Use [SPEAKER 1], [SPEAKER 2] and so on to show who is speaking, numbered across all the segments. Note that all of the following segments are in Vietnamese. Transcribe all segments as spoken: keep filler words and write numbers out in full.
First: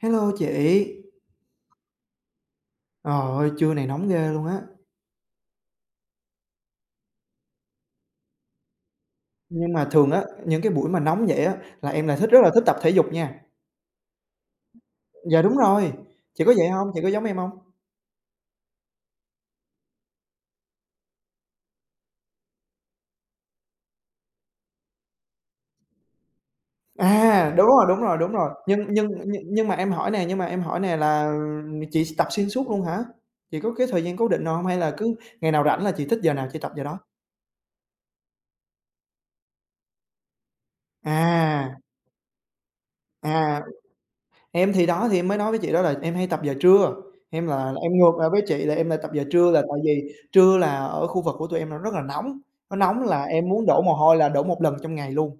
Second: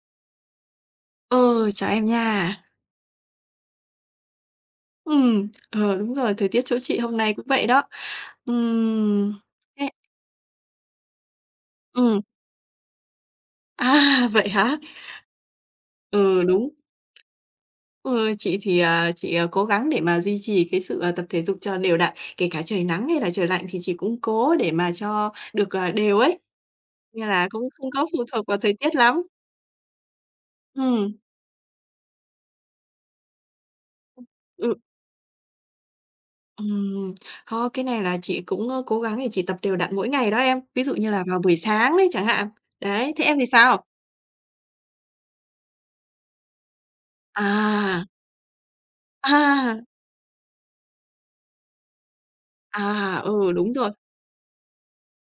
[SPEAKER 1] Hello chị. Trời
[SPEAKER 2] Ờ, Chào em nha.
[SPEAKER 1] ơi, trưa này nóng ghê luôn á.
[SPEAKER 2] Ừm, ờ, Đúng rồi, thời tiết chỗ chị hôm nay cũng vậy đó. Ừm,
[SPEAKER 1] Nhưng mà
[SPEAKER 2] thế
[SPEAKER 1] thường á, những cái buổi mà nóng vậy á là em lại
[SPEAKER 2] ừm,
[SPEAKER 1] thích rất là thích tập thể dục nha.
[SPEAKER 2] à, Vậy hả?
[SPEAKER 1] Dạ đúng rồi,
[SPEAKER 2] Ừ,
[SPEAKER 1] chị có vậy
[SPEAKER 2] đúng.
[SPEAKER 1] hông? Chị có giống em hông?
[SPEAKER 2] Ừ, chị thì, à, chị, à, cố gắng để mà duy trì cái sự, à, tập thể dục cho đều đặn, kể cả trời nắng hay là trời lạnh thì chị cũng cố để mà cho được, à, đều ấy, nên là
[SPEAKER 1] À, đúng
[SPEAKER 2] cũng
[SPEAKER 1] rồi,
[SPEAKER 2] không
[SPEAKER 1] đúng
[SPEAKER 2] có
[SPEAKER 1] rồi,
[SPEAKER 2] phụ
[SPEAKER 1] đúng
[SPEAKER 2] thuộc
[SPEAKER 1] rồi.
[SPEAKER 2] vào thời
[SPEAKER 1] Nhưng
[SPEAKER 2] tiết
[SPEAKER 1] nhưng
[SPEAKER 2] lắm.
[SPEAKER 1] nhưng nhưng mà em hỏi nè, nhưng mà em hỏi nè
[SPEAKER 2] Ừm,
[SPEAKER 1] là chị s tập xuyên suốt luôn hả? Chị có cái thời gian cố định nào hông
[SPEAKER 2] ừ,
[SPEAKER 1] hay là cứ ngày nào rảnh là chị thích giờ nào chị tập giờ đó?
[SPEAKER 2] ừm, có cái này là chị cũng, ơ, cố gắng để chị tập đều đặn mỗi ngày đó em, ví dụ như là vào buổi
[SPEAKER 1] À,
[SPEAKER 2] sáng đấy chẳng hạn. Đấy, thế em thì
[SPEAKER 1] à,
[SPEAKER 2] sao?
[SPEAKER 1] em thì đó, thì em mới nói với chị đó là em hay tập giờ trưa, em là em
[SPEAKER 2] À.
[SPEAKER 1] ngược lại với chị là em lại tập giờ trưa là tại
[SPEAKER 2] À,
[SPEAKER 1] vì trưa là ở khu vực của tụi em nó rất là nóng, nó nóng
[SPEAKER 2] à,
[SPEAKER 1] là em
[SPEAKER 2] ừ,
[SPEAKER 1] muốn
[SPEAKER 2] đúng
[SPEAKER 1] đổ
[SPEAKER 2] rồi.
[SPEAKER 1] mồ hôi là đổ một lần trong ngày luôn.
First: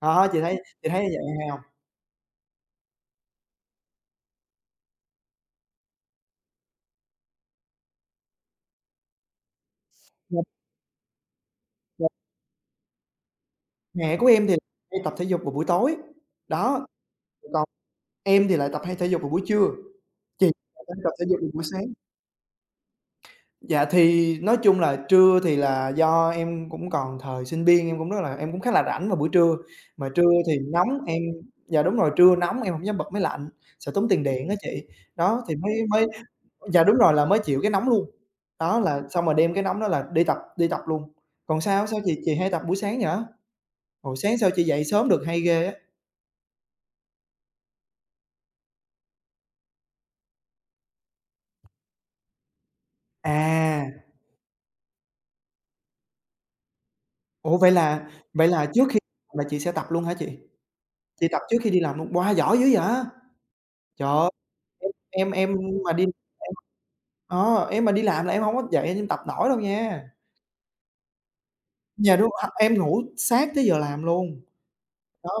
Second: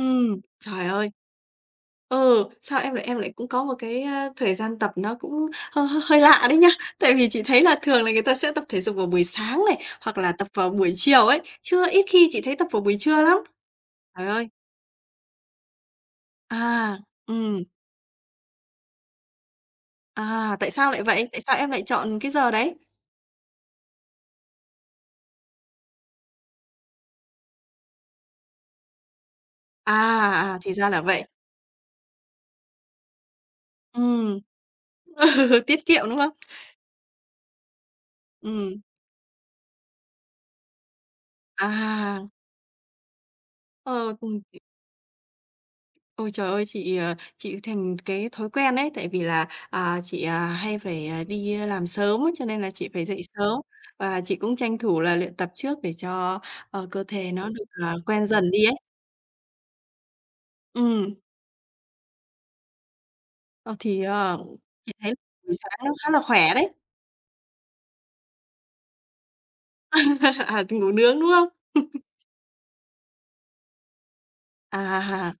[SPEAKER 1] Đó, chị thấy
[SPEAKER 2] Trời
[SPEAKER 1] chị thấy như
[SPEAKER 2] ơi,
[SPEAKER 1] vậy hay hông?
[SPEAKER 2] ừ, sao em lại em lại cũng có một cái, a, thời gian tập nó cũng hơi hơi hơi lạ đấy nhá. Tại vì chị thấy là thường là người ta sẽ tập thể dục vào buổi sáng này, hoặc là
[SPEAKER 1] Một
[SPEAKER 2] tập vào buổi chiều ấy, chứ ít
[SPEAKER 1] một
[SPEAKER 2] khi chị thấy tập vào buổi trưa lắm.
[SPEAKER 1] Mẹ của
[SPEAKER 2] Trời
[SPEAKER 1] em
[SPEAKER 2] ơi,
[SPEAKER 1] thì hay tập thể dục vào buổi tối, đó,
[SPEAKER 2] à, ừm,
[SPEAKER 1] còn em thì lại tập hay thể dục vào buổi trưa, chị
[SPEAKER 2] à, tại
[SPEAKER 1] lại
[SPEAKER 2] sao
[SPEAKER 1] đang
[SPEAKER 2] lại
[SPEAKER 1] tập thể
[SPEAKER 2] vậy?
[SPEAKER 1] dục
[SPEAKER 2] Tại
[SPEAKER 1] vào
[SPEAKER 2] sao
[SPEAKER 1] buổi
[SPEAKER 2] em
[SPEAKER 1] sáng.
[SPEAKER 2] lại chọn cái giờ đấy?
[SPEAKER 1] Dạ, thì nói chung là trưa thì là do em cũng còn thời sinh viên, em cũng rất là em cũng khá là rảnh vào buổi trưa, mà trưa thì
[SPEAKER 2] À, à, thì
[SPEAKER 1] nóng
[SPEAKER 2] ra là
[SPEAKER 1] em
[SPEAKER 2] vậy.
[SPEAKER 1] dạ, đúng rồi, trưa nóng em hổng dám bật máy lạnh, sợ tốn tiền
[SPEAKER 2] Ừm,
[SPEAKER 1] điện á chị. Đó, thì mới
[SPEAKER 2] Tiết kiệm,
[SPEAKER 1] mới
[SPEAKER 2] đúng không?
[SPEAKER 1] dạ, đúng rồi, là mới chịu cái nóng luôn.
[SPEAKER 2] Ừm,
[SPEAKER 1] Đó là xong rồi đem cái nóng đó là đi tập đi tập luôn. Còn sao, sao chị
[SPEAKER 2] à,
[SPEAKER 1] chị hay tập buổi sáng vậy? Ồ,
[SPEAKER 2] ờ,
[SPEAKER 1] sáng
[SPEAKER 2] ừm.
[SPEAKER 1] sao chị dậy sớm được hay ghê á.
[SPEAKER 2] Ôi, trời ơi, chị, ờ, chị thành cái thói quen đấy tại vì là, à, chị, à, hay phải, à, đi à, làm sớm á, cho nên là chị phải dậy sớm
[SPEAKER 1] À,
[SPEAKER 2] và chị cũng tranh thủ là luyện tập trước để cho, ờ, cơ thể nó
[SPEAKER 1] ủa,
[SPEAKER 2] được,
[SPEAKER 1] vậy
[SPEAKER 2] ờ,
[SPEAKER 1] là
[SPEAKER 2] quen
[SPEAKER 1] vậy
[SPEAKER 2] dần đi
[SPEAKER 1] là
[SPEAKER 2] ấy.
[SPEAKER 1] trước khi là chị sẽ tập luôn hả chị?
[SPEAKER 2] Ừ
[SPEAKER 1] Chị tập trước khi đi làm luôn, wow, giỏi dữ vậy?
[SPEAKER 2] ờ, thì,
[SPEAKER 1] Trời
[SPEAKER 2] ờ, chị thấy
[SPEAKER 1] Em
[SPEAKER 2] buổi
[SPEAKER 1] em
[SPEAKER 2] sáng
[SPEAKER 1] mà
[SPEAKER 2] nó
[SPEAKER 1] đi em
[SPEAKER 2] khá là khỏe đấy.
[SPEAKER 1] ờ, em mà đi làm là em hông có dậy em tập nổi đâu nha.
[SPEAKER 2] À, thì ngủ nướng, đúng không?
[SPEAKER 1] Yeah, đúng, h em ngủ sát tới giờ làm luôn. Đó,
[SPEAKER 2] À,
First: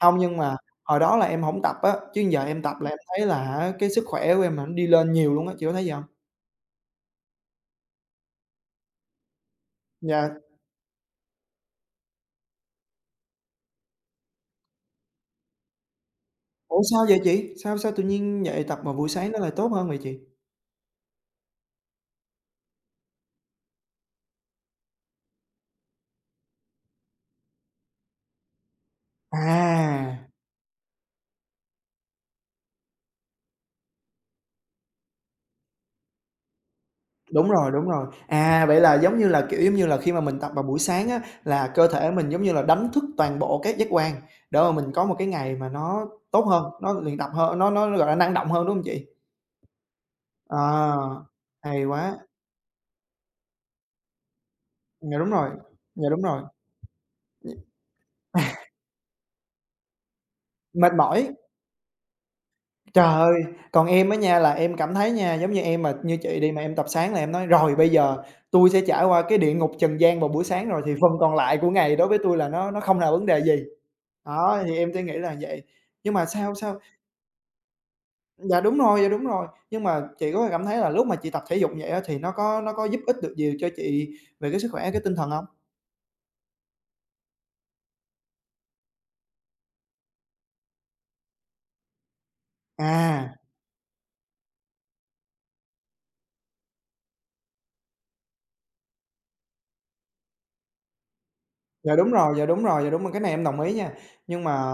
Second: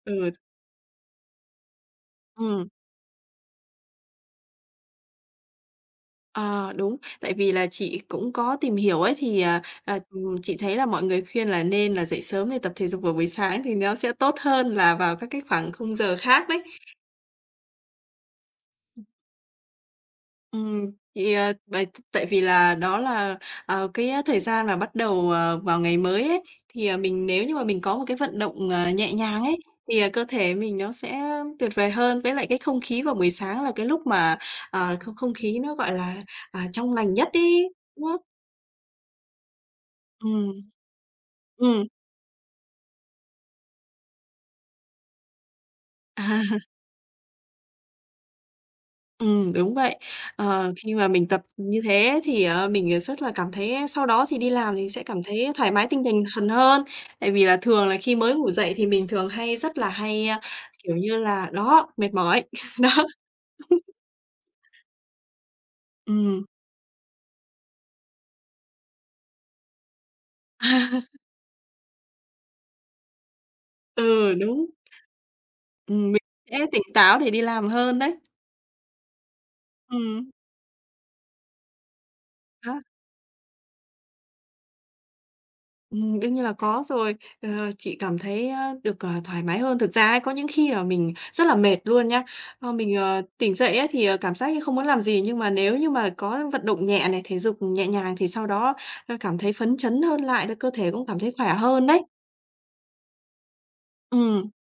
[SPEAKER 1] hông
[SPEAKER 2] ừ,
[SPEAKER 1] nhưng mà hồi đó là em hổng tập á, chứ giờ em
[SPEAKER 2] ừm.
[SPEAKER 1] tập là em thấy là á cái sức khỏe của em là nó đi lên nhiều luôn á, chị có thấy vậy hông?
[SPEAKER 2] Ờ, đúng. Tại vì là chị cũng có tìm hiểu ấy, thì, à, à,
[SPEAKER 1] Dạ.
[SPEAKER 2] ừm, chị thấy là mọi người khuyên là nên là dậy sớm để tập thể dục vào buổi sáng thì nó sẽ tốt hơn là vào các cái khoảng khung giờ khác đấy.
[SPEAKER 1] Ủa, sao vậy chị? Sao sao tự nhiên dậy tập mà buổi sáng nó lại tốt hơn vậy chị?
[SPEAKER 2] Ừm, thì, ờ, bởi tại vì là đó là, ờ, cái, thời gian mà bắt đầu, ờ, vào ngày mới ấy, thì, à, mình nếu như mà mình có một cái vận động, ờ, nhẹ nhàng ấy, thì, à, cơ
[SPEAKER 1] À!
[SPEAKER 2] thể mình nó sẽ tuyệt vời hơn. Với lại cái không khí vào buổi sáng là cái lúc mà, ờ, không không khí nó, gọi là, à, trong lành nhất
[SPEAKER 1] Đúng
[SPEAKER 2] đi.
[SPEAKER 1] rồi, đúng rồi.
[SPEAKER 2] Đúng không?
[SPEAKER 1] À, vậy là giống như là, kiểu, giống như là, khi mà mình tập
[SPEAKER 2] Ừm,
[SPEAKER 1] vào buổi sáng á, là
[SPEAKER 2] ừm.
[SPEAKER 1] cơ thể mình, giống như là, đánh thức toàn bộ các giác quan để mà mình có một cái ngày mà nó
[SPEAKER 2] À,
[SPEAKER 1] tốt hơn, nó luyện tập hơn, nó nó, gọi là, năng động hơn, đúng hông chị?
[SPEAKER 2] ừm, đúng vậy. Ờ, khi mà
[SPEAKER 1] À,
[SPEAKER 2] mình tập như
[SPEAKER 1] hay
[SPEAKER 2] thế
[SPEAKER 1] quá!
[SPEAKER 2] thì, ờ, mình rất là cảm thấy sau đó thì đi làm thì sẽ
[SPEAKER 1] Dạ,
[SPEAKER 2] cảm
[SPEAKER 1] đúng
[SPEAKER 2] thấy
[SPEAKER 1] rồi,
[SPEAKER 2] thoải mái tinh
[SPEAKER 1] dạ,
[SPEAKER 2] thần
[SPEAKER 1] đúng rồi.
[SPEAKER 2] thần hơn. Tại vì là thường là khi mới ngủ dậy thì mình thường hay rất là hay, a,
[SPEAKER 1] Mệt
[SPEAKER 2] kiểu như
[SPEAKER 1] mỏi,
[SPEAKER 2] là, đó, mệt mỏi, đó.
[SPEAKER 1] trời ơi! Còn em á nha, là em cảm thấy nha, giống như em mà như chị
[SPEAKER 2] Ừm.
[SPEAKER 1] đi mà em tập sáng là em nói: "Rồi, bây giờ tui sẽ trải qua cái địa ngục trần gian vào buổi sáng rồi thì phần còn lại của ngày đối với tui là nó nó không là vấn đề gì."
[SPEAKER 2] Ừ,
[SPEAKER 1] Đó,
[SPEAKER 2] đúng.
[SPEAKER 1] thì em sẽ nghĩ là vậy.
[SPEAKER 2] Ừm,
[SPEAKER 1] Nhưng
[SPEAKER 2] mình
[SPEAKER 1] mà sao
[SPEAKER 2] sẽ
[SPEAKER 1] sao
[SPEAKER 2] tỉnh táo để đi làm hơn đấy.
[SPEAKER 1] dạ, đúng rồi, dạ, đúng rồi. Nhưng mà
[SPEAKER 2] Ừm,
[SPEAKER 1] chị có cảm thấy là lúc mà chị tập thể dục vậy á, thì nó có nó
[SPEAKER 2] đó.
[SPEAKER 1] có giúp ích được gì cho chị về cái sức khỏe, cái tinh thần hông?
[SPEAKER 2] Ừm, đương nhiên là có rồi. Ờ, chị cảm thấy, a, được, ờ, thoải mái hơn. Thực ra ấy, có những khi là mình rất là mệt luôn nhá. Ờ, mình, ờ,
[SPEAKER 1] À,
[SPEAKER 2] tỉnh dậy ấy thì, ờ, cảm giác như không muốn làm gì, nhưng mà nếu như mà có vận động nhẹ này, thể dục nhẹ nhàng thì sau đó, ơ, cảm thấy phấn chấn hơn lại, cơ thể cũng cảm thấy khỏe hơn
[SPEAKER 1] dạ,
[SPEAKER 2] đấy.
[SPEAKER 1] đúng rồi, dạ, đúng rồi, dạ, đúng rồi, cái này em đồng ý nha. Nhưng
[SPEAKER 2] Ừm,
[SPEAKER 1] mà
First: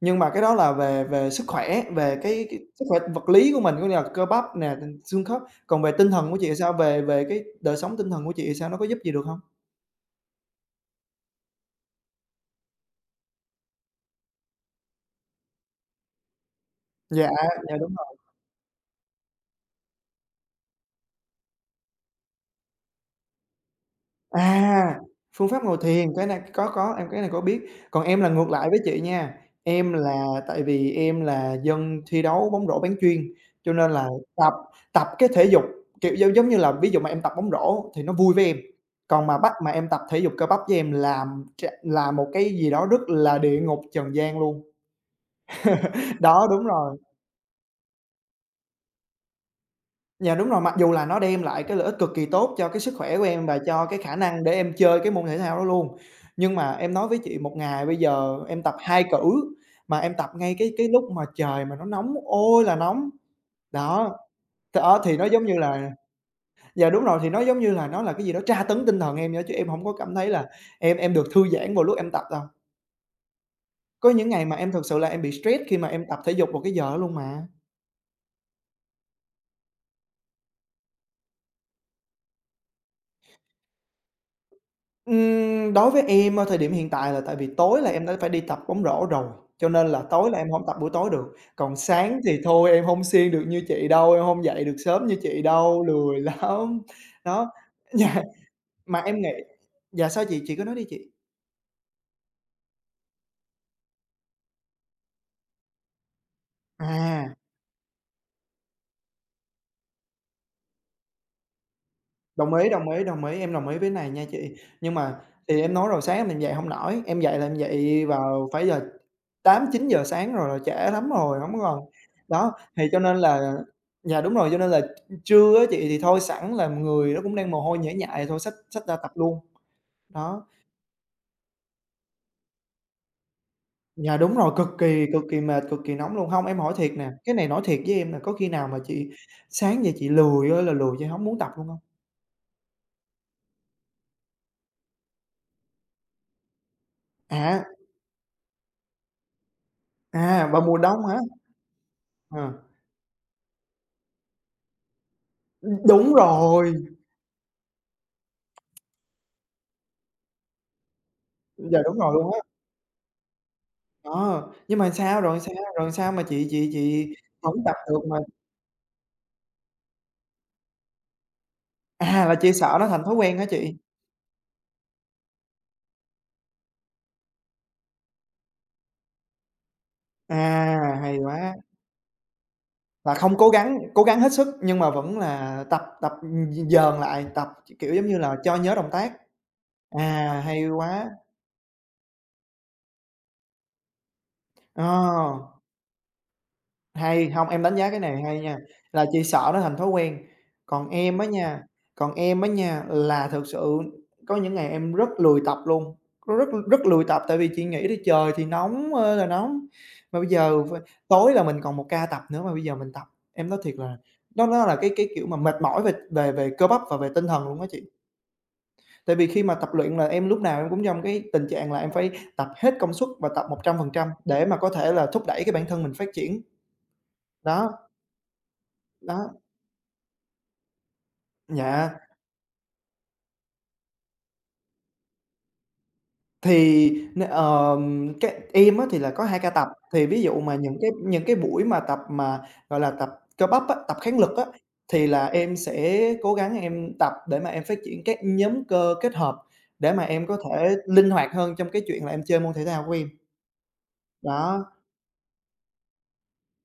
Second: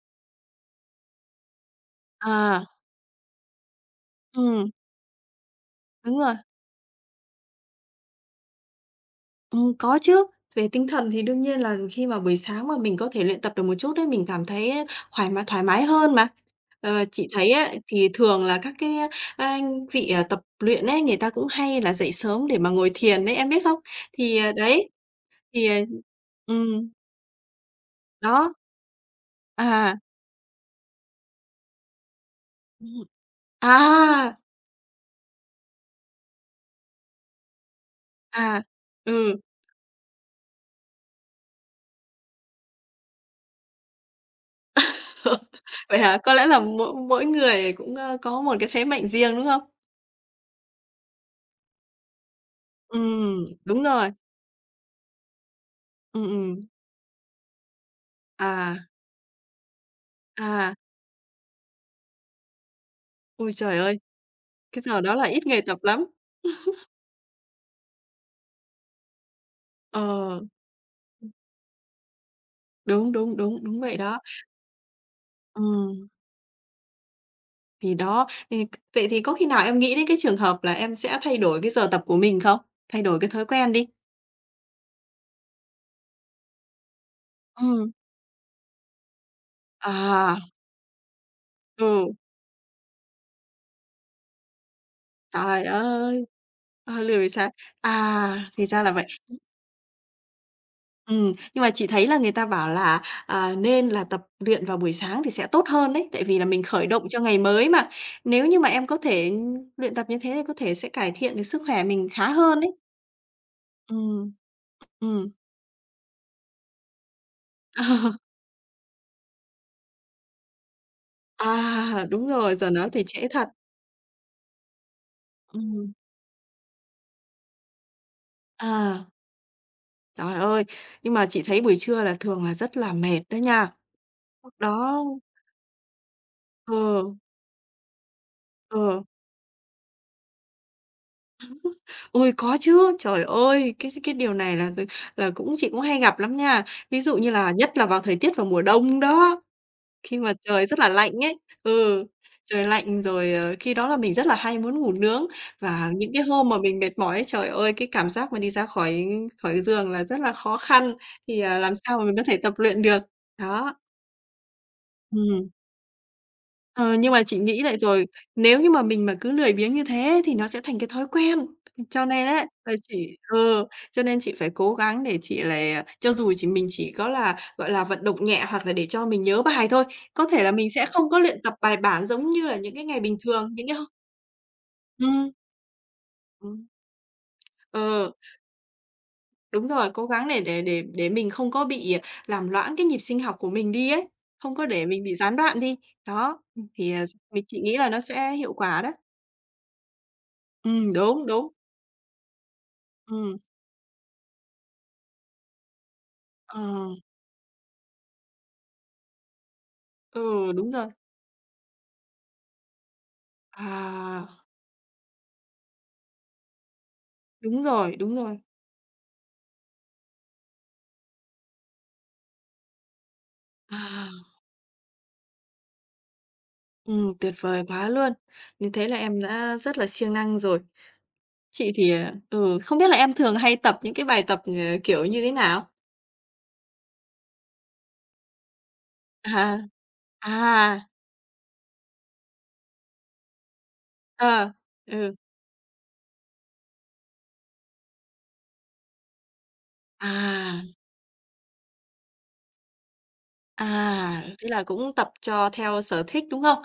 [SPEAKER 1] nhưng mà cái đó là về về sức khỏe, về cái cái
[SPEAKER 2] à,
[SPEAKER 1] sức khỏe vật lý của mình, có nghĩa là cơ bắp
[SPEAKER 2] ừm,
[SPEAKER 1] nè, ừm, xương khớp. Còn về tinh
[SPEAKER 2] Đúng
[SPEAKER 1] thần
[SPEAKER 2] rồi.
[SPEAKER 1] của chị thì sao? Về về cái đời sống tinh thần của chị thì sao, nó có giúp gì được hông?
[SPEAKER 2] Ừm, có chứ. Về tinh thần thì đương nhiên là khi mà buổi sáng mà mình có thể luyện tập được một chút đấy mình cảm thấy thoải mái thoải mái hơn mà. Ờ,
[SPEAKER 1] Dạ,
[SPEAKER 2] chị thấy á,
[SPEAKER 1] dạ, đúng.
[SPEAKER 2] thì thường là các cái, a, vị, à, tập luyện ấy, người ta cũng hay là dậy sớm để mà ngồi thiền đấy em biết không? Thì, à, đấy,
[SPEAKER 1] À, phương pháp
[SPEAKER 2] thì,
[SPEAKER 1] ngồi
[SPEAKER 2] à
[SPEAKER 1] thiền, cái này có,
[SPEAKER 2] ừm,
[SPEAKER 1] có, em cái này có biết. Còn em là ngược
[SPEAKER 2] đó.
[SPEAKER 1] lại với chị nha, em
[SPEAKER 2] À,
[SPEAKER 1] là tại vì em là dân thi đấu bóng rổ bán
[SPEAKER 2] ừm,
[SPEAKER 1] chuyên, cho
[SPEAKER 2] à,
[SPEAKER 1] nên là tập tập cái thể dục, kiểu, giống giống như là ví dụ mà em tập bóng rổ thì nó vui với em,
[SPEAKER 2] à,
[SPEAKER 1] còn mà
[SPEAKER 2] ừ.
[SPEAKER 1] bắt mà em tập thể dục cơ bắp với em làm là một cái gì đó rất là địa ngục trần gian luôn.
[SPEAKER 2] Vậy hả? Có
[SPEAKER 1] Đó,
[SPEAKER 2] lẽ là
[SPEAKER 1] đúng
[SPEAKER 2] mỗi
[SPEAKER 1] rồi.
[SPEAKER 2] mỗi người cũng, ơ, có một cái thế mạnh riêng, đúng không?
[SPEAKER 1] Dạ, đúng rồi, mặc dù là nó đem lại cái lợi ích cực kỳ tốt cho cái sức khỏe của
[SPEAKER 2] Ừm,
[SPEAKER 1] em và
[SPEAKER 2] đúng
[SPEAKER 1] cho cái
[SPEAKER 2] rồi.
[SPEAKER 1] khả năng để em chơi cái môn thể thao đó luôn.
[SPEAKER 2] Ừm,
[SPEAKER 1] Nhưng
[SPEAKER 2] ừm,
[SPEAKER 1] mà em nói với chị một ngày bây giờ em tập
[SPEAKER 2] à.
[SPEAKER 1] hai cử, mà em tập ngay cái
[SPEAKER 2] À,
[SPEAKER 1] cái lúc mà trời mà nó nóng ôi là nóng.
[SPEAKER 2] Ôi trời ơi,
[SPEAKER 1] Đó, t
[SPEAKER 2] cái giờ
[SPEAKER 1] đó,
[SPEAKER 2] đó
[SPEAKER 1] thì
[SPEAKER 2] là
[SPEAKER 1] nó giống
[SPEAKER 2] ít
[SPEAKER 1] như
[SPEAKER 2] người tập
[SPEAKER 1] là
[SPEAKER 2] lắm.
[SPEAKER 1] dạ, đúng rồi, thì nó giống như là nó là cái gì đó tra tấn tinh thần em vậy đó, chứ em hổng có cảm thấy
[SPEAKER 2] Ờ,
[SPEAKER 1] là em em được thư giãn vào lúc em tập đâu.
[SPEAKER 2] đúng, đúng, đúng, đúng vậy
[SPEAKER 1] Có
[SPEAKER 2] đó.
[SPEAKER 1] những ngày mà em thực sự là em bị stress khi mà em
[SPEAKER 2] Ừm,
[SPEAKER 1] tập thể dục vào cái giờ đó luôn mà.
[SPEAKER 2] thì đó, thì vậy thì có khi nào em nghĩ đến cái trường hợp là em sẽ thay đổi cái giờ tập của mình không? Thay đổi cái thói quen đi.
[SPEAKER 1] Ừm, đối với em ở thời điểm hiện tại là tại vì tối là
[SPEAKER 2] Ừm,
[SPEAKER 1] em đã phải đi tập bóng rổ rồi, cho nên là tối
[SPEAKER 2] à,
[SPEAKER 1] là em hổng tập buổi tối được. Còn
[SPEAKER 2] ừ,
[SPEAKER 1] sáng thì thôi em hông siêng được như chị đâu, em hông dậy được sớm như chị
[SPEAKER 2] Trời
[SPEAKER 1] đâu, lười
[SPEAKER 2] ơi,
[SPEAKER 1] lắm.
[SPEAKER 2] ờ, lười
[SPEAKER 1] Đó,
[SPEAKER 2] sáng.
[SPEAKER 1] dạ,
[SPEAKER 2] À, thì ra là
[SPEAKER 1] mà
[SPEAKER 2] vậy.
[SPEAKER 1] em nghĩ dạ, sao chị? Chị cứ nói đi chị.
[SPEAKER 2] Ừm, nhưng mà chị thấy là người ta bảo là, à, nên là tập luyện vào buổi sáng thì sẽ tốt hơn đấy, tại vì là mình khởi động cho
[SPEAKER 1] À,
[SPEAKER 2] ngày mới mà. Nếu như mà em có thể luyện tập như thế thì có thể sẽ cải thiện cái sức khỏe mình khá
[SPEAKER 1] đồng
[SPEAKER 2] hơn
[SPEAKER 1] ý,
[SPEAKER 2] đấy.
[SPEAKER 1] đồng ý, đồng ý, em đồng ý với này nha
[SPEAKER 2] Ừm,
[SPEAKER 1] chị. Nhưng mà
[SPEAKER 2] ừm.
[SPEAKER 1] thì em nói rồi, sáng em mình dậy hông nổi, em dậy là em dậy vào phải giờ tám chín giờ sáng rồi là trễ lắm rồi, hổng còn
[SPEAKER 2] À, đúng
[SPEAKER 1] đó,
[SPEAKER 2] rồi, giờ
[SPEAKER 1] thì
[SPEAKER 2] nói
[SPEAKER 1] cho
[SPEAKER 2] thì
[SPEAKER 1] nên
[SPEAKER 2] trễ thật.
[SPEAKER 1] là dạ, đúng rồi, cho nên là trưa á chị
[SPEAKER 2] Ừm,
[SPEAKER 1] thì thôi sẵn là người nó cũng đang mồ hôi nhễ nhại thôi xách xách ra
[SPEAKER 2] à,
[SPEAKER 1] tập luôn,
[SPEAKER 2] Trời
[SPEAKER 1] đó.
[SPEAKER 2] ơi! Nhưng mà chị thấy buổi trưa là thường là rất là mệt đó nha.
[SPEAKER 1] Dạ, đúng rồi,
[SPEAKER 2] Lúc
[SPEAKER 1] cực
[SPEAKER 2] Đó,
[SPEAKER 1] kỳ, cực kỳ mệt, cực kỳ nóng luôn. Hông, em hỏi thiệt nè,
[SPEAKER 2] ừ,
[SPEAKER 1] cái này nói thiệt với em là có khi nào mà
[SPEAKER 2] ừ,
[SPEAKER 1] chị sáng dậy chị lười ơi là lười chị hổng muốn tập luôn hông?
[SPEAKER 2] Ôi, có chứ, trời ơi! Cái cái điều này là là cũng chị cũng hay gặp lắm nha. Ví dụ như là
[SPEAKER 1] À,
[SPEAKER 2] nhất là vào thời tiết vào mùa đông đó. Khi mà
[SPEAKER 1] à, vào
[SPEAKER 2] trời
[SPEAKER 1] mùa
[SPEAKER 2] rất là
[SPEAKER 1] đông
[SPEAKER 2] lạnh
[SPEAKER 1] hả?
[SPEAKER 2] ấy, ừ,
[SPEAKER 1] Ờ,
[SPEAKER 2] trời lạnh rồi, ờ, khi đó là mình rất là hay muốn ngủ nướng.
[SPEAKER 1] ừm,
[SPEAKER 2] Và những
[SPEAKER 1] đúng
[SPEAKER 2] cái hôm mà
[SPEAKER 1] rồi,
[SPEAKER 2] mình mệt mỏi ấy, trời ơi, cái cảm giác mà đi ra khỏi khỏi giường là rất là khó khăn, thì, à, làm
[SPEAKER 1] dạ, đúng
[SPEAKER 2] sao mà
[SPEAKER 1] rồi
[SPEAKER 2] mình có
[SPEAKER 1] luôn
[SPEAKER 2] thể
[SPEAKER 1] á.
[SPEAKER 2] tập luyện được. Đó,
[SPEAKER 1] Đó, nhưng mà sao rồi
[SPEAKER 2] ừm.
[SPEAKER 1] sao, rồi sao mà chị chị
[SPEAKER 2] Ờ,
[SPEAKER 1] chị
[SPEAKER 2] nhưng mà chị
[SPEAKER 1] hổng
[SPEAKER 2] nghĩ
[SPEAKER 1] tập
[SPEAKER 2] lại
[SPEAKER 1] được
[SPEAKER 2] rồi,
[SPEAKER 1] mà
[SPEAKER 2] nếu như mà mình mà cứ lười biếng như thế thì nó sẽ thành cái thói quen. Cho
[SPEAKER 1] à,
[SPEAKER 2] nên
[SPEAKER 1] là
[SPEAKER 2] á
[SPEAKER 1] chị
[SPEAKER 2] là
[SPEAKER 1] sợ nó thành thói
[SPEAKER 2] chị
[SPEAKER 1] quen hả
[SPEAKER 2] ừ,
[SPEAKER 1] chị?
[SPEAKER 2] cho nên chị phải cố gắng để chị là cho dù chỉ mình chỉ có là, gọi là, vận động nhẹ hoặc là để cho mình nhớ bài thôi. Có thể là mình sẽ
[SPEAKER 1] À,
[SPEAKER 2] không
[SPEAKER 1] hay
[SPEAKER 2] có luyện
[SPEAKER 1] quá!
[SPEAKER 2] tập bài bản giống như là những cái ngày
[SPEAKER 1] Là
[SPEAKER 2] bình
[SPEAKER 1] không cố
[SPEAKER 2] thường, những cái
[SPEAKER 1] gắng
[SPEAKER 2] h
[SPEAKER 1] cố gắng hết sức nhưng mà vẫn
[SPEAKER 2] ừm,
[SPEAKER 1] là tập tập, ừm, d
[SPEAKER 2] ừm.
[SPEAKER 1] dờn lại, tập, kiểu, giống
[SPEAKER 2] Ờ,
[SPEAKER 1] như là, cho nhớ động tác.
[SPEAKER 2] đúng rồi, cố gắng để
[SPEAKER 1] À,
[SPEAKER 2] để
[SPEAKER 1] hay
[SPEAKER 2] để để
[SPEAKER 1] quá!
[SPEAKER 2] mình không có bị làm loãng cái nhịp sinh học của mình đi ấy, không có
[SPEAKER 1] Ờ.
[SPEAKER 2] để mình bị gián đoạn đi. Đó, ừm, thì, à,
[SPEAKER 1] Hay,
[SPEAKER 2] mình
[SPEAKER 1] hông,
[SPEAKER 2] chị
[SPEAKER 1] em đánh
[SPEAKER 2] nghĩ là
[SPEAKER 1] giá cái
[SPEAKER 2] nó
[SPEAKER 1] này
[SPEAKER 2] sẽ
[SPEAKER 1] hay
[SPEAKER 2] hiệu
[SPEAKER 1] nha,
[SPEAKER 2] quả đó.
[SPEAKER 1] là chị sợ nó thành thói quen. Còn
[SPEAKER 2] Ừm,
[SPEAKER 1] em á
[SPEAKER 2] đúng, đúng.
[SPEAKER 1] nha còn em á nha, là
[SPEAKER 2] Ừm,
[SPEAKER 1] thực sự có những ngày em rất lười tập luôn, có rất rất
[SPEAKER 2] ờ,
[SPEAKER 1] lười tập, tại vì chị nghĩ đi trời thì nóng ơi là nóng, mà bây
[SPEAKER 2] ừ,
[SPEAKER 1] giờ
[SPEAKER 2] đúng
[SPEAKER 1] v
[SPEAKER 2] rồi.
[SPEAKER 1] tối là mình còn một ca tập nữa mà bây giờ mình tập, em nói thiệt là
[SPEAKER 2] À,
[SPEAKER 1] nó nó là cái cái, kiểu, mà mệt mỏi về về về cơ bắp và về tinh thần luôn
[SPEAKER 2] đúng
[SPEAKER 1] á chị.
[SPEAKER 2] rồi, đúng rồi.
[SPEAKER 1] Tại vì khi mà tập luyện là em lúc nào em cũng trong cái tình trạng là em phải tập hết công suất và tập một trăm phần trăm
[SPEAKER 2] À,
[SPEAKER 1] để mà có thể là thúc đẩy cái bản thân mình phát triển.
[SPEAKER 2] ừm, tuyệt vời
[SPEAKER 1] Đó,
[SPEAKER 2] quá luôn! Như thế là em
[SPEAKER 1] đó.
[SPEAKER 2] đã rất là siêng năng rồi. Chị
[SPEAKER 1] Dạ,
[SPEAKER 2] thì, ờ, ừ, không biết là em thường hay tập những cái bài tập, ờ, kiểu như thế nào?
[SPEAKER 1] thì n ờm, cái em á thì là có hai ca
[SPEAKER 2] À,
[SPEAKER 1] tập, thì ví dụ mà những
[SPEAKER 2] à,
[SPEAKER 1] cái những cái buổi mà tập mà, gọi là, tập cơ bắp á, tập kháng lực á,
[SPEAKER 2] ờ,
[SPEAKER 1] thì
[SPEAKER 2] ừ,
[SPEAKER 1] là em sẽ cố gắng em tập để mà em phát triển các nhóm cơ kết hợp, để mà em có
[SPEAKER 2] à,
[SPEAKER 1] thể linh hoạt hơn trong cái chuyện là em chơi môn thể thao của em.
[SPEAKER 2] à, Thế là
[SPEAKER 1] Đó,
[SPEAKER 2] cũng tập cho theo sở thích, đúng không?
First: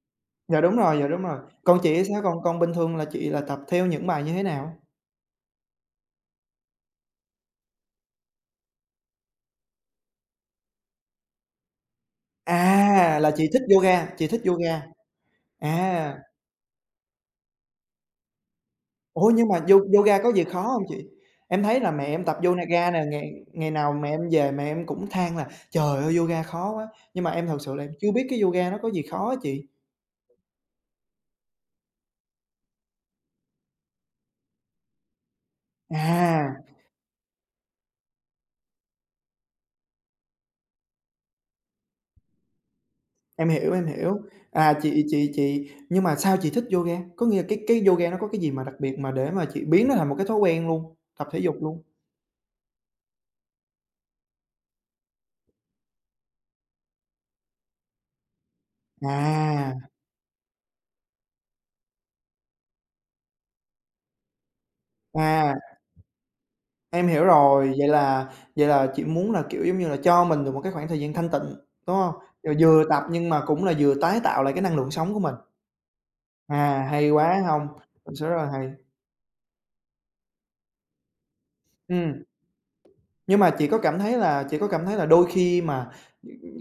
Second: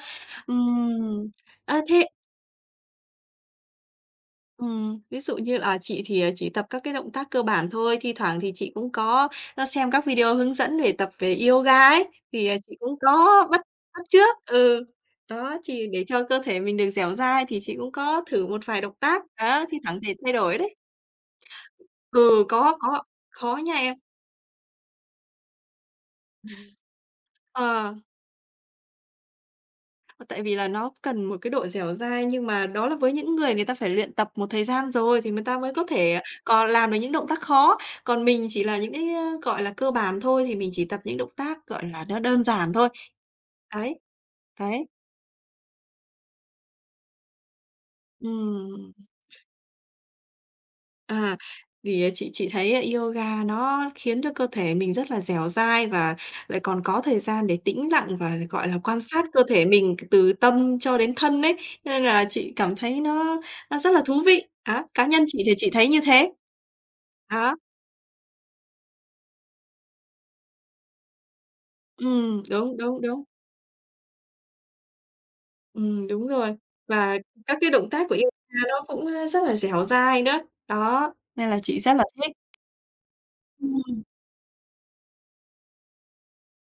[SPEAKER 1] dạ đúng rồi, dạ đúng
[SPEAKER 2] Ừm,
[SPEAKER 1] rồi. Còn
[SPEAKER 2] ơ,
[SPEAKER 1] chị thì
[SPEAKER 2] thế
[SPEAKER 1] sao? Còn còn bình thường là chị là tập theo những bài như thế nào?
[SPEAKER 2] Ừm, ví dụ như là chị thì, ờ, chỉ tập các cái động tác cơ bản thôi, thi thoảng thì chị cũng có, ơ, xem các video hướng dẫn về tập về yoga ấy, thì, ờ, chị cũng
[SPEAKER 1] À, là
[SPEAKER 2] có
[SPEAKER 1] chị thích
[SPEAKER 2] bắt bắt
[SPEAKER 1] yoga, chị
[SPEAKER 2] chước.
[SPEAKER 1] thích yoga.
[SPEAKER 2] Ừ, Đó, chị để
[SPEAKER 1] À.
[SPEAKER 2] cho cơ thể mình được dẻo dai thì chị cũng có thử một vài động tác,
[SPEAKER 1] Ủa, nhưng mà
[SPEAKER 2] đó,
[SPEAKER 1] yo
[SPEAKER 2] thi thoảng để
[SPEAKER 1] yoga có
[SPEAKER 2] thay
[SPEAKER 1] gì
[SPEAKER 2] đổi
[SPEAKER 1] khó
[SPEAKER 2] đấy.
[SPEAKER 1] hông chị? Em thấy là mẹ em tập
[SPEAKER 2] Ừ, có,
[SPEAKER 1] yoga
[SPEAKER 2] có,
[SPEAKER 1] nè, ngày
[SPEAKER 2] khó
[SPEAKER 1] ngày
[SPEAKER 2] nha
[SPEAKER 1] nào
[SPEAKER 2] em.
[SPEAKER 1] mẹ em về mẹ em cũng than là "Trời ơi, yoga khó quá!" Nhưng mà em thật sự là em
[SPEAKER 2] Ờ.
[SPEAKER 1] chưa biết cái yoga nó có gì khó á chị.
[SPEAKER 2] Ờ, Tại vì là nó cần một cái độ dẻo dai, nhưng mà đó là với những người người ta phải luyện tập một thời gian rồi thì người ta mới có thể
[SPEAKER 1] À,
[SPEAKER 2] còn làm được những động tác khó. Còn mình chỉ là những cái, ơ, gọi là, cơ bản thôi, thì mình chỉ tập những động tác, gọi là, nó đơn giản thôi.
[SPEAKER 1] em hiểu, em
[SPEAKER 2] Đấy,
[SPEAKER 1] hiểu. À,
[SPEAKER 2] đấy,
[SPEAKER 1] chị chị chị nhưng mà sao chị thích yoga? Có nghĩa là cái cái yoga nó có cái gì mà đặc
[SPEAKER 2] ừm.
[SPEAKER 1] biệt mà để mà chị biến nó thành một cái thói quen luôn, tập
[SPEAKER 2] À,
[SPEAKER 1] thể dục luôn?
[SPEAKER 2] thì, à, chị chị thấy à, yoga nó khiến cho cơ thể mình rất là dẻo dai và lại còn có thời gian để tĩnh lặng và, gọi là, quan sát cơ thể
[SPEAKER 1] À,
[SPEAKER 2] mình từ tâm cho đến thân ấy, cho nên là chị cảm thấy nó nó rất là thú vị. Á, cá nhân chị
[SPEAKER 1] à.
[SPEAKER 2] thì chị thấy như thế.
[SPEAKER 1] Em hiểu
[SPEAKER 2] Đó,
[SPEAKER 1] rồi, vậy là vậy là chị muốn là, kiểu, giống như là, cho mình được một cái khoảng thời gian thanh tịnh, đúng hông?
[SPEAKER 2] ừm,
[SPEAKER 1] Rồi
[SPEAKER 2] đúng,
[SPEAKER 1] vừa
[SPEAKER 2] đúng,
[SPEAKER 1] tập
[SPEAKER 2] đúng.
[SPEAKER 1] nhưng mà cũng là vừa tái tạo lại cái năng lượng sống của mình.
[SPEAKER 2] Ừm, đúng rồi.
[SPEAKER 1] À, hay
[SPEAKER 2] Và
[SPEAKER 1] quá
[SPEAKER 2] các
[SPEAKER 1] hông?
[SPEAKER 2] cái động tác
[SPEAKER 1] Thực
[SPEAKER 2] của
[SPEAKER 1] sự rất là
[SPEAKER 2] yoga
[SPEAKER 1] hay.
[SPEAKER 2] nó cũng, a, rất là dẻo dai nữa. Đó, nên là chị rất là
[SPEAKER 1] Ừm,
[SPEAKER 2] thích.
[SPEAKER 1] nhưng mà chị có cảm
[SPEAKER 2] Ừm,
[SPEAKER 1] thấy là chị có cảm thấy là đôi khi mà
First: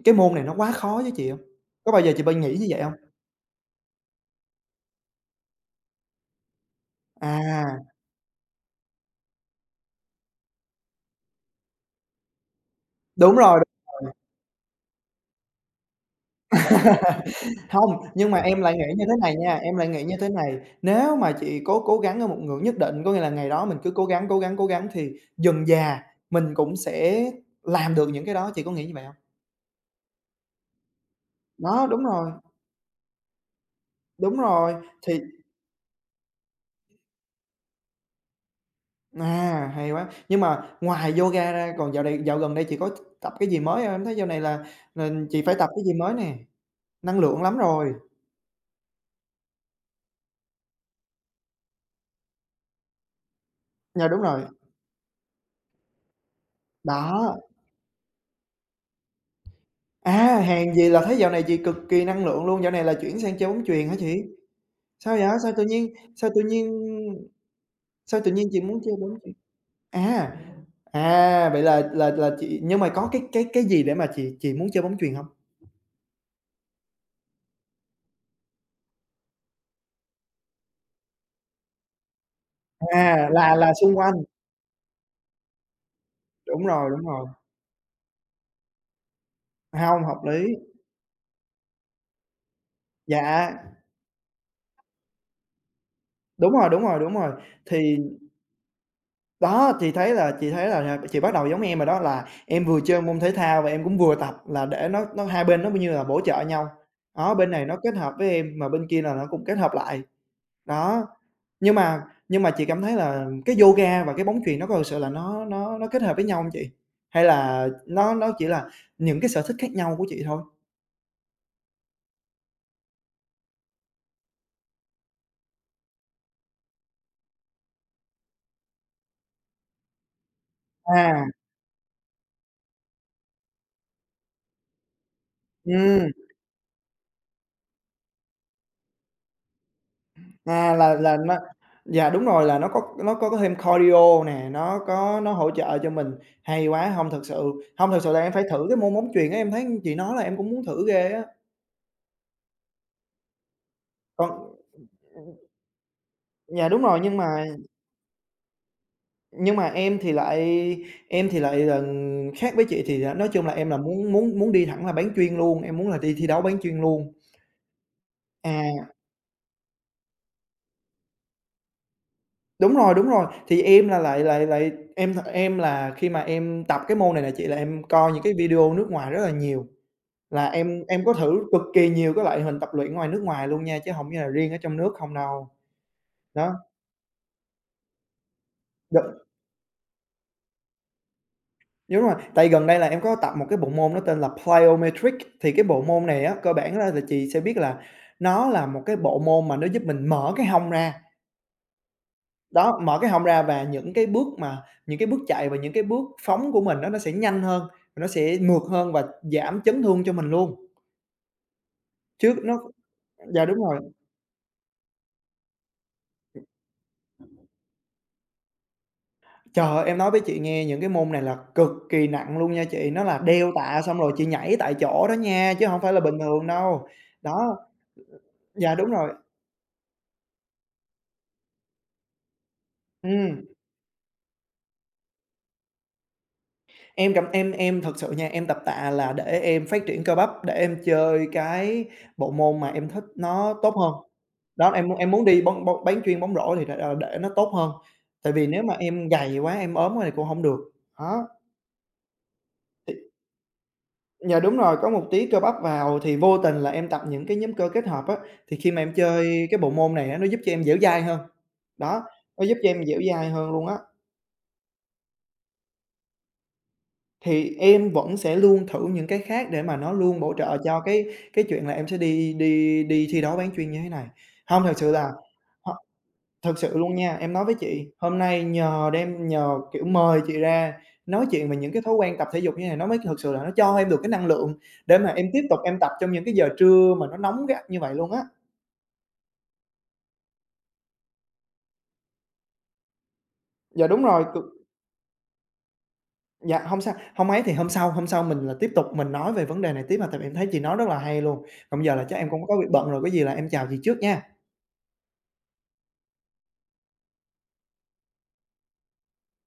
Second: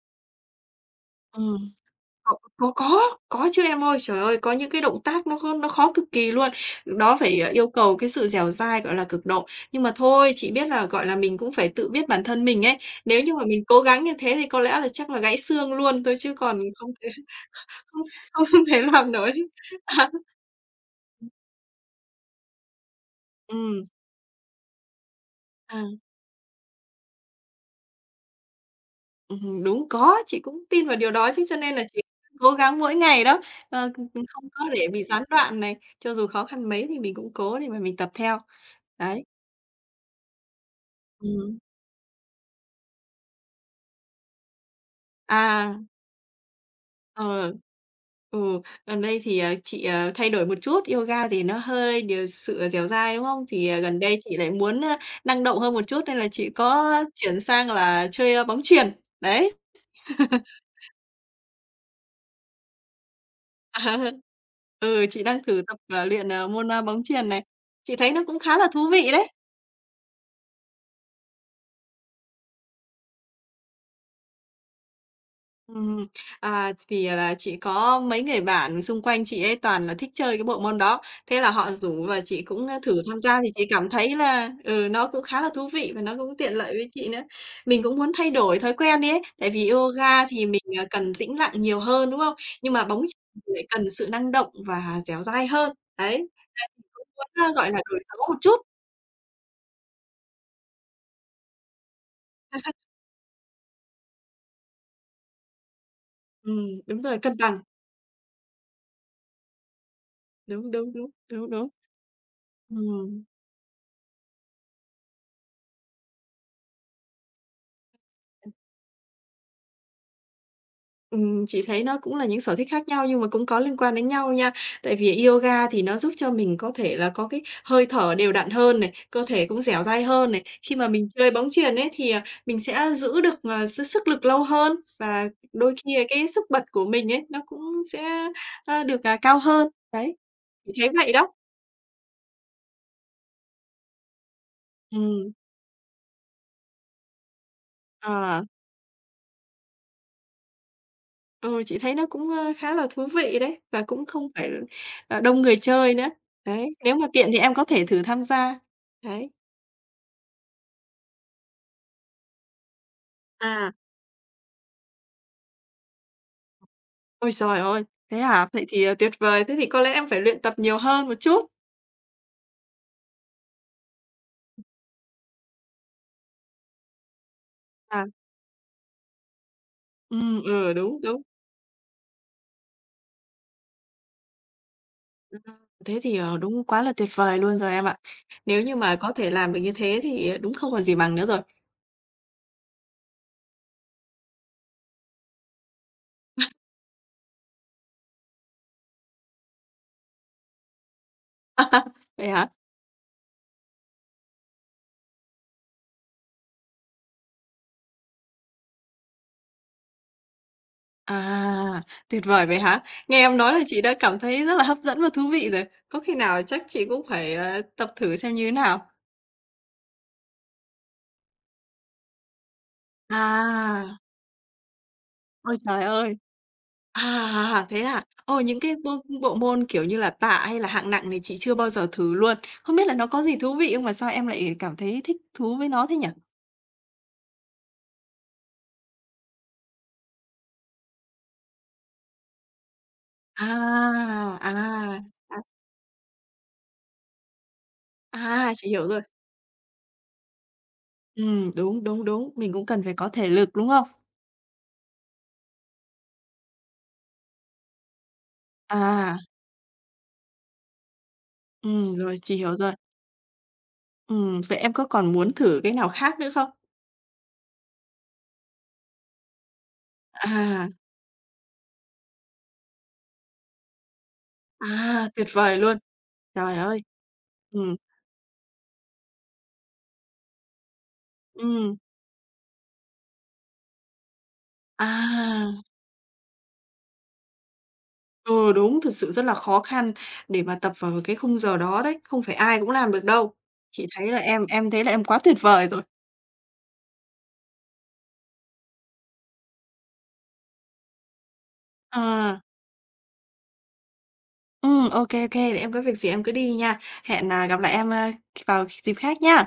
[SPEAKER 1] cái môn này nó quá khó với chị hông?
[SPEAKER 2] ừm.
[SPEAKER 1] Có bao giờ chị bị
[SPEAKER 2] Có
[SPEAKER 1] nghĩ như
[SPEAKER 2] có
[SPEAKER 1] vậy hông?
[SPEAKER 2] có, có chứ em ơi. Trời ơi, có những cái động tác nó kh nó khó cực kỳ luôn. đó phải, ờ, yêu
[SPEAKER 1] À,
[SPEAKER 2] cầu cái sự dẻo dai, gọi là, cực độ. Nhưng mà thôi, chị biết là, gọi là, mình cũng phải tự biết bản thân mình ấy. Nếu như
[SPEAKER 1] đúng
[SPEAKER 2] mà
[SPEAKER 1] rồi,
[SPEAKER 2] mình cố
[SPEAKER 1] đúng
[SPEAKER 2] gắng
[SPEAKER 1] rồi.
[SPEAKER 2] như thế thì có lẽ là chắc là gãy xương luôn thôi chứ còn không thể
[SPEAKER 1] Hông,
[SPEAKER 2] không
[SPEAKER 1] nhưng mà
[SPEAKER 2] không
[SPEAKER 1] em
[SPEAKER 2] không
[SPEAKER 1] lại
[SPEAKER 2] thể
[SPEAKER 1] nghĩ như thế
[SPEAKER 2] làm nổi.
[SPEAKER 1] này nha, em lại nghĩ
[SPEAKER 2] À,
[SPEAKER 1] như thế này, nếu mà chị cố cố gắng ở một ngưỡng nhất định, có nghĩa là ngày đó mình
[SPEAKER 2] ừm,
[SPEAKER 1] cứ cố gắng, cố gắng, cố gắng thì dần
[SPEAKER 2] à,
[SPEAKER 1] dà mình cũng sẽ làm được những cái đó, chị có nghĩ như vậy hông?
[SPEAKER 2] ừm, Đúng, có, chị cũng tin vào điều đó chứ, cho nên là
[SPEAKER 1] Đó,
[SPEAKER 2] chị
[SPEAKER 1] đúng rồi,
[SPEAKER 2] cố gắng mỗi ngày đó, ờ, c c
[SPEAKER 1] đúng
[SPEAKER 2] không có
[SPEAKER 1] rồi,
[SPEAKER 2] để bị
[SPEAKER 1] thì
[SPEAKER 2] gián đoạn này, cho dù khó khăn mấy thì mình cũng cố để mà mình tập theo. Đấy,
[SPEAKER 1] à, hay quá. Nhưng mà ngoài yoga
[SPEAKER 2] ừm,
[SPEAKER 1] ra, còn dạo này dạo gần đây chị có tập cái gì mới hông? Em thấy dạo này là là chị phải tập
[SPEAKER 2] à.
[SPEAKER 1] cái gì mới nè, năng lượng
[SPEAKER 2] Ờ.
[SPEAKER 1] lắm rồi.
[SPEAKER 2] Ừ, Gần đây thì, ờ, chị, ờ, thay đổi một chút, yoga thì nó hơi điều sự dẻo dai, đúng không? Thì, ờ, gần
[SPEAKER 1] Dạ,
[SPEAKER 2] đây
[SPEAKER 1] đúng
[SPEAKER 2] chị
[SPEAKER 1] rồi,
[SPEAKER 2] lại muốn, ơ, năng động hơn một chút nên là chị có
[SPEAKER 1] đó,
[SPEAKER 2] chuyển sang là chơi, ơ, bóng chuyền, đấy.
[SPEAKER 1] à, hèn gì là thấy dạo này chị cực kỳ năng lượng luôn, dạo này là chuyển sang chơi bóng chuyền hả
[SPEAKER 2] Ờ,
[SPEAKER 1] chị?
[SPEAKER 2] ừ,
[SPEAKER 1] Sao
[SPEAKER 2] chị
[SPEAKER 1] vậy?
[SPEAKER 2] đang
[SPEAKER 1] Sao
[SPEAKER 2] thử
[SPEAKER 1] tự
[SPEAKER 2] tập,
[SPEAKER 1] nhiên
[SPEAKER 2] ờ, luyện,
[SPEAKER 1] sao tự
[SPEAKER 2] ờ,
[SPEAKER 1] nhiên
[SPEAKER 2] môn, a, bóng chuyền này. Chị thấy
[SPEAKER 1] sao
[SPEAKER 2] nó
[SPEAKER 1] tự
[SPEAKER 2] cũng
[SPEAKER 1] nhiên
[SPEAKER 2] khá
[SPEAKER 1] chị
[SPEAKER 2] là
[SPEAKER 1] muốn
[SPEAKER 2] thú
[SPEAKER 1] chơi
[SPEAKER 2] vị
[SPEAKER 1] bóng
[SPEAKER 2] đấy.
[SPEAKER 1] chuyền? À, à, vậy là là là chị, nhưng mà có cái cái cái gì để mà chị chị muốn chơi bóng chuyền hông?
[SPEAKER 2] Ừm, à, thì là chị có mấy người bạn xung quanh chị ấy toàn là thích chơi cái bộ môn đó, thế là họ rủ và chị cũng, a, thử tham
[SPEAKER 1] À,
[SPEAKER 2] gia thì
[SPEAKER 1] là
[SPEAKER 2] chị
[SPEAKER 1] là
[SPEAKER 2] cảm
[SPEAKER 1] xung quanh,
[SPEAKER 2] thấy là, ừ, nó cũng khá là thú vị và nó cũng tiện
[SPEAKER 1] đúng
[SPEAKER 2] lợi với
[SPEAKER 1] rồi, đúng
[SPEAKER 2] chị nữa.
[SPEAKER 1] rồi,
[SPEAKER 2] Mình cũng muốn thay đổi thói quen đi ấy, tại vì
[SPEAKER 1] hông, hợp
[SPEAKER 2] yoga
[SPEAKER 1] lý.
[SPEAKER 2] thì mình, à, cần tĩnh lặng nhiều hơn, đúng không? Nhưng mà bóng chày
[SPEAKER 1] Dạ,
[SPEAKER 2] thì lại cần sự năng động và dẻo dai hơn. Đấy,
[SPEAKER 1] đúng rồi, đúng rồi, đúng
[SPEAKER 2] muốn,
[SPEAKER 1] rồi.
[SPEAKER 2] a, gọi là,
[SPEAKER 1] Thì
[SPEAKER 2] đổi gió một chút.
[SPEAKER 1] đó, chị thấy là chị thấy là, à, chị bắt đầu giống em rồi đó, là em vừa chơi môn thể thao và em cũng vừa tập là để nó nó hai bên nó như là bổ trợ
[SPEAKER 2] Ừm,
[SPEAKER 1] nhau.
[SPEAKER 2] đúng rồi, cân
[SPEAKER 1] Đó, bên
[SPEAKER 2] bằng.
[SPEAKER 1] này nó kết hợp với em mà bên kia là nó cũng kết hợp lại.
[SPEAKER 2] Đúng, đúng,
[SPEAKER 1] Đó,
[SPEAKER 2] đúng, đúng, đúng.
[SPEAKER 1] nhưng mà nhưng mà chị cảm thấy
[SPEAKER 2] Ừm.
[SPEAKER 1] là cái yoga và cái bóng chuyền nó có thực sự là nó nó nó kết hợp với nhau hông chị? Hay là nó nó chỉ là những cái sở thích khác nhau của chị thôi?
[SPEAKER 2] Ừm, chị thấy nó cũng là những sở thích khác nhau nhưng mà cũng có liên quan đến nhau nha. Tại vì yoga thì nó giúp cho mình có thể là có cái hơi thở đều đặn hơn này, cơ thể cũng dẻo dai hơn này. Khi mà mình
[SPEAKER 1] À,
[SPEAKER 2] chơi bóng chuyền ấy thì, à, mình sẽ giữ được, ờ, s sức lực lâu hơn và đôi khi là
[SPEAKER 1] ừm,
[SPEAKER 2] cái sức bật của mình ấy, nó cũng sẽ, a, được, à, cao hơn. Đấy,
[SPEAKER 1] à,
[SPEAKER 2] chị thấy
[SPEAKER 1] là
[SPEAKER 2] vậy
[SPEAKER 1] là
[SPEAKER 2] đó.
[SPEAKER 1] nó dạ, đúng rồi, là nó có, nó có có thêm cardio nè, nó có nó
[SPEAKER 2] Ừm,
[SPEAKER 1] hỗ trợ cho mình. Hay quá, hông, thực sự hông, thực sự là em phải
[SPEAKER 2] ờ,
[SPEAKER 1] thử cái môn bóng chuyền á, em thấy chị nói là em cũng muốn thử ghê á.
[SPEAKER 2] ừ, chị thấy nó cũng, ơ, khá là thú vị đấy và cũng không phải,
[SPEAKER 1] Còn
[SPEAKER 2] ờ, đông người chơi nữa. Đấy,
[SPEAKER 1] dạ, đúng
[SPEAKER 2] nếu
[SPEAKER 1] rồi,
[SPEAKER 2] mà
[SPEAKER 1] nhưng
[SPEAKER 2] tiện thì
[SPEAKER 1] mà
[SPEAKER 2] em có thể thử tham gia. Đấy.
[SPEAKER 1] Nhưng mà em thì lại em thì lại là khác với chị, thì là nói chung là em
[SPEAKER 2] À,
[SPEAKER 1] là muốn muốn muốn đi thẳng là bán chuyên luôn, em muốn là đi thi đấu bán chuyên luôn.
[SPEAKER 2] ôi trời ơi! Thế à? Vậy thì,
[SPEAKER 1] À,
[SPEAKER 2] ờ, tuyệt vời, thế thì có lẽ em phải luyện tập nhiều hơn một chút.
[SPEAKER 1] đúng rồi, đúng rồi, thì em là lại lại lại em em là khi mà em tập cái môn này là chị, là em
[SPEAKER 2] À,
[SPEAKER 1] coi những cái video nước ngoài rất là nhiều,
[SPEAKER 2] ừm,
[SPEAKER 1] là
[SPEAKER 2] ừ,
[SPEAKER 1] em
[SPEAKER 2] đúng,
[SPEAKER 1] em có
[SPEAKER 2] đúng.
[SPEAKER 1] thử cực kỳ nhiều cái loại hình tập luyện ngoài nước ngoài luôn nha, chứ hổng như là riêng ở trong nước không
[SPEAKER 2] Ừm,
[SPEAKER 1] đâu.
[SPEAKER 2] thế thì, ờ,
[SPEAKER 1] Đó.
[SPEAKER 2] đúng quá là tuyệt vời luôn rồi em ạ. Nếu như mà có thể làm được như thế thì, ờ, đúng không còn gì bằng nữa rồi.
[SPEAKER 1] Đúng rồi, tại gần đây là em có tập một cái bộ môn nó tên là plyometric. Thì cái bộ môn này á, cơ bản ra là chị sẽ biết là nó là một cái bộ môn mà nó giúp mình mở cái hông ra.
[SPEAKER 2] Vậy hả?
[SPEAKER 1] Đó, mở cái hông ra, và những cái bước mà những cái bước chạy và những cái bước phóng của mình á, nó sẽ nhanh hơn, nó sẽ mượt hơn và giảm chấn thương cho mình luôn.
[SPEAKER 2] À, tuyệt
[SPEAKER 1] Chứ
[SPEAKER 2] vời
[SPEAKER 1] nó
[SPEAKER 2] vậy hả? Nghe em
[SPEAKER 1] dạ,
[SPEAKER 2] nói
[SPEAKER 1] đúng
[SPEAKER 2] là
[SPEAKER 1] rồi.
[SPEAKER 2] chị đã cảm thấy rất là hấp dẫn và thú vị rồi. Có khi nào chắc chị cũng phải, ờ, tập thử xem như thế nào.
[SPEAKER 1] Trời ơi, em nói với chị nghe những cái môn này là cực kỳ nặng luôn nha chị, nó là đeo tạ xong
[SPEAKER 2] À,
[SPEAKER 1] rồi chị nhảy tại chỗ đó nha,
[SPEAKER 2] ôi
[SPEAKER 1] chứ hông
[SPEAKER 2] trời
[SPEAKER 1] phải là
[SPEAKER 2] ơi!
[SPEAKER 1] bình thường đâu.
[SPEAKER 2] À, à,
[SPEAKER 1] Đó,
[SPEAKER 2] à, thế à? Ồ, những cái
[SPEAKER 1] dạ, đúng
[SPEAKER 2] bộ
[SPEAKER 1] rồi,
[SPEAKER 2] bộ môn, kiểu như là, tạ hay là hạng nặng này chị chưa bao giờ thử luôn. Không biết là nó có gì
[SPEAKER 1] ừm.
[SPEAKER 2] thú vị không mà sao em lại cảm thấy thích thú với nó thế nhỉ?
[SPEAKER 1] Em cảm em em thật sự nha, em tập tạ là để em phát triển cơ bắp, để em chơi cái bộ môn mà em thích
[SPEAKER 2] À,
[SPEAKER 1] nó tốt hơn. Đó, em muốn
[SPEAKER 2] à,
[SPEAKER 1] em muốn
[SPEAKER 2] à,
[SPEAKER 1] đi bóng bóng bán chuyên bóng rổ, thì để, ờ, để nó tốt hơn, tại vì
[SPEAKER 2] à,
[SPEAKER 1] nếu
[SPEAKER 2] chị
[SPEAKER 1] mà
[SPEAKER 2] hiểu rồi.
[SPEAKER 1] em gầy quá, em ốm quá thì cũng hổng được. Đó,
[SPEAKER 2] Ừm, đúng, đúng, đúng, mình cũng cần
[SPEAKER 1] thì
[SPEAKER 2] phải có thể lực, đúng không?
[SPEAKER 1] yeah, đúng rồi, có một tí cơ bắp vào thì vô tình là em tập những cái nhóm cơ kết hợp á, thì khi mà em
[SPEAKER 2] À,
[SPEAKER 1] chơi cái bộ môn này á, nó giúp cho em dẻo dai hơn.
[SPEAKER 2] ừm,
[SPEAKER 1] Đó,
[SPEAKER 2] rồi, chị
[SPEAKER 1] nó
[SPEAKER 2] hiểu
[SPEAKER 1] giúp cho
[SPEAKER 2] rồi.
[SPEAKER 1] em dẻo dai hơn luôn á.
[SPEAKER 2] Ừm, vậy em có còn muốn thử cái nào khác nữa không?
[SPEAKER 1] Thì em vẫn sẽ luôn thử những cái khác để mà nó luôn bổ trợ
[SPEAKER 2] À,
[SPEAKER 1] cho cái cái chuyện là em sẽ đi đi đi thi đấu bán chuyên như thế này. Hông, thật sự
[SPEAKER 2] à,
[SPEAKER 1] là
[SPEAKER 2] tuyệt vời
[SPEAKER 1] h
[SPEAKER 2] luôn. Trời
[SPEAKER 1] thực sự
[SPEAKER 2] ơi!
[SPEAKER 1] luôn nha, em nói với
[SPEAKER 2] Ừm,
[SPEAKER 1] chị, hôm nay nhờ đem nhờ, kiểu, mời chị ra nói chuyện về những
[SPEAKER 2] ừm,
[SPEAKER 1] cái thói quen tập thể dục như này nó mới thực sự là nó cho em được cái năng lượng để mà em tiếp
[SPEAKER 2] à.
[SPEAKER 1] tục em tập trong những cái giờ trưa mà nó nóng gắt như vậy luôn á.
[SPEAKER 2] Ừ, đúng, thực sự rất là khó khăn để mà tập vào cái khung giờ đó đấy, không phải ai cũng làm được đâu.
[SPEAKER 1] Dạ,
[SPEAKER 2] Chị
[SPEAKER 1] đúng
[SPEAKER 2] thấy là
[SPEAKER 1] rồi, cực
[SPEAKER 2] em em thấy là em quá tuyệt vời rồi.
[SPEAKER 1] dạ, hông sao, hông ấy thì hôm sau, hôm sau mình là tiếp tục mình nói về vấn đề này tiếp, mà tại vì em thấy chị nói rất là hay luôn. Còn bây giờ là chắc em
[SPEAKER 2] Ờ,
[SPEAKER 1] cũng có việc bận rồi, có gì là em chào chị trước nha.
[SPEAKER 2] ừm, ok ok để em có việc gì em cứ đi nha. Hẹn, à, gặp lại em, ơ, vào dịp khác nha.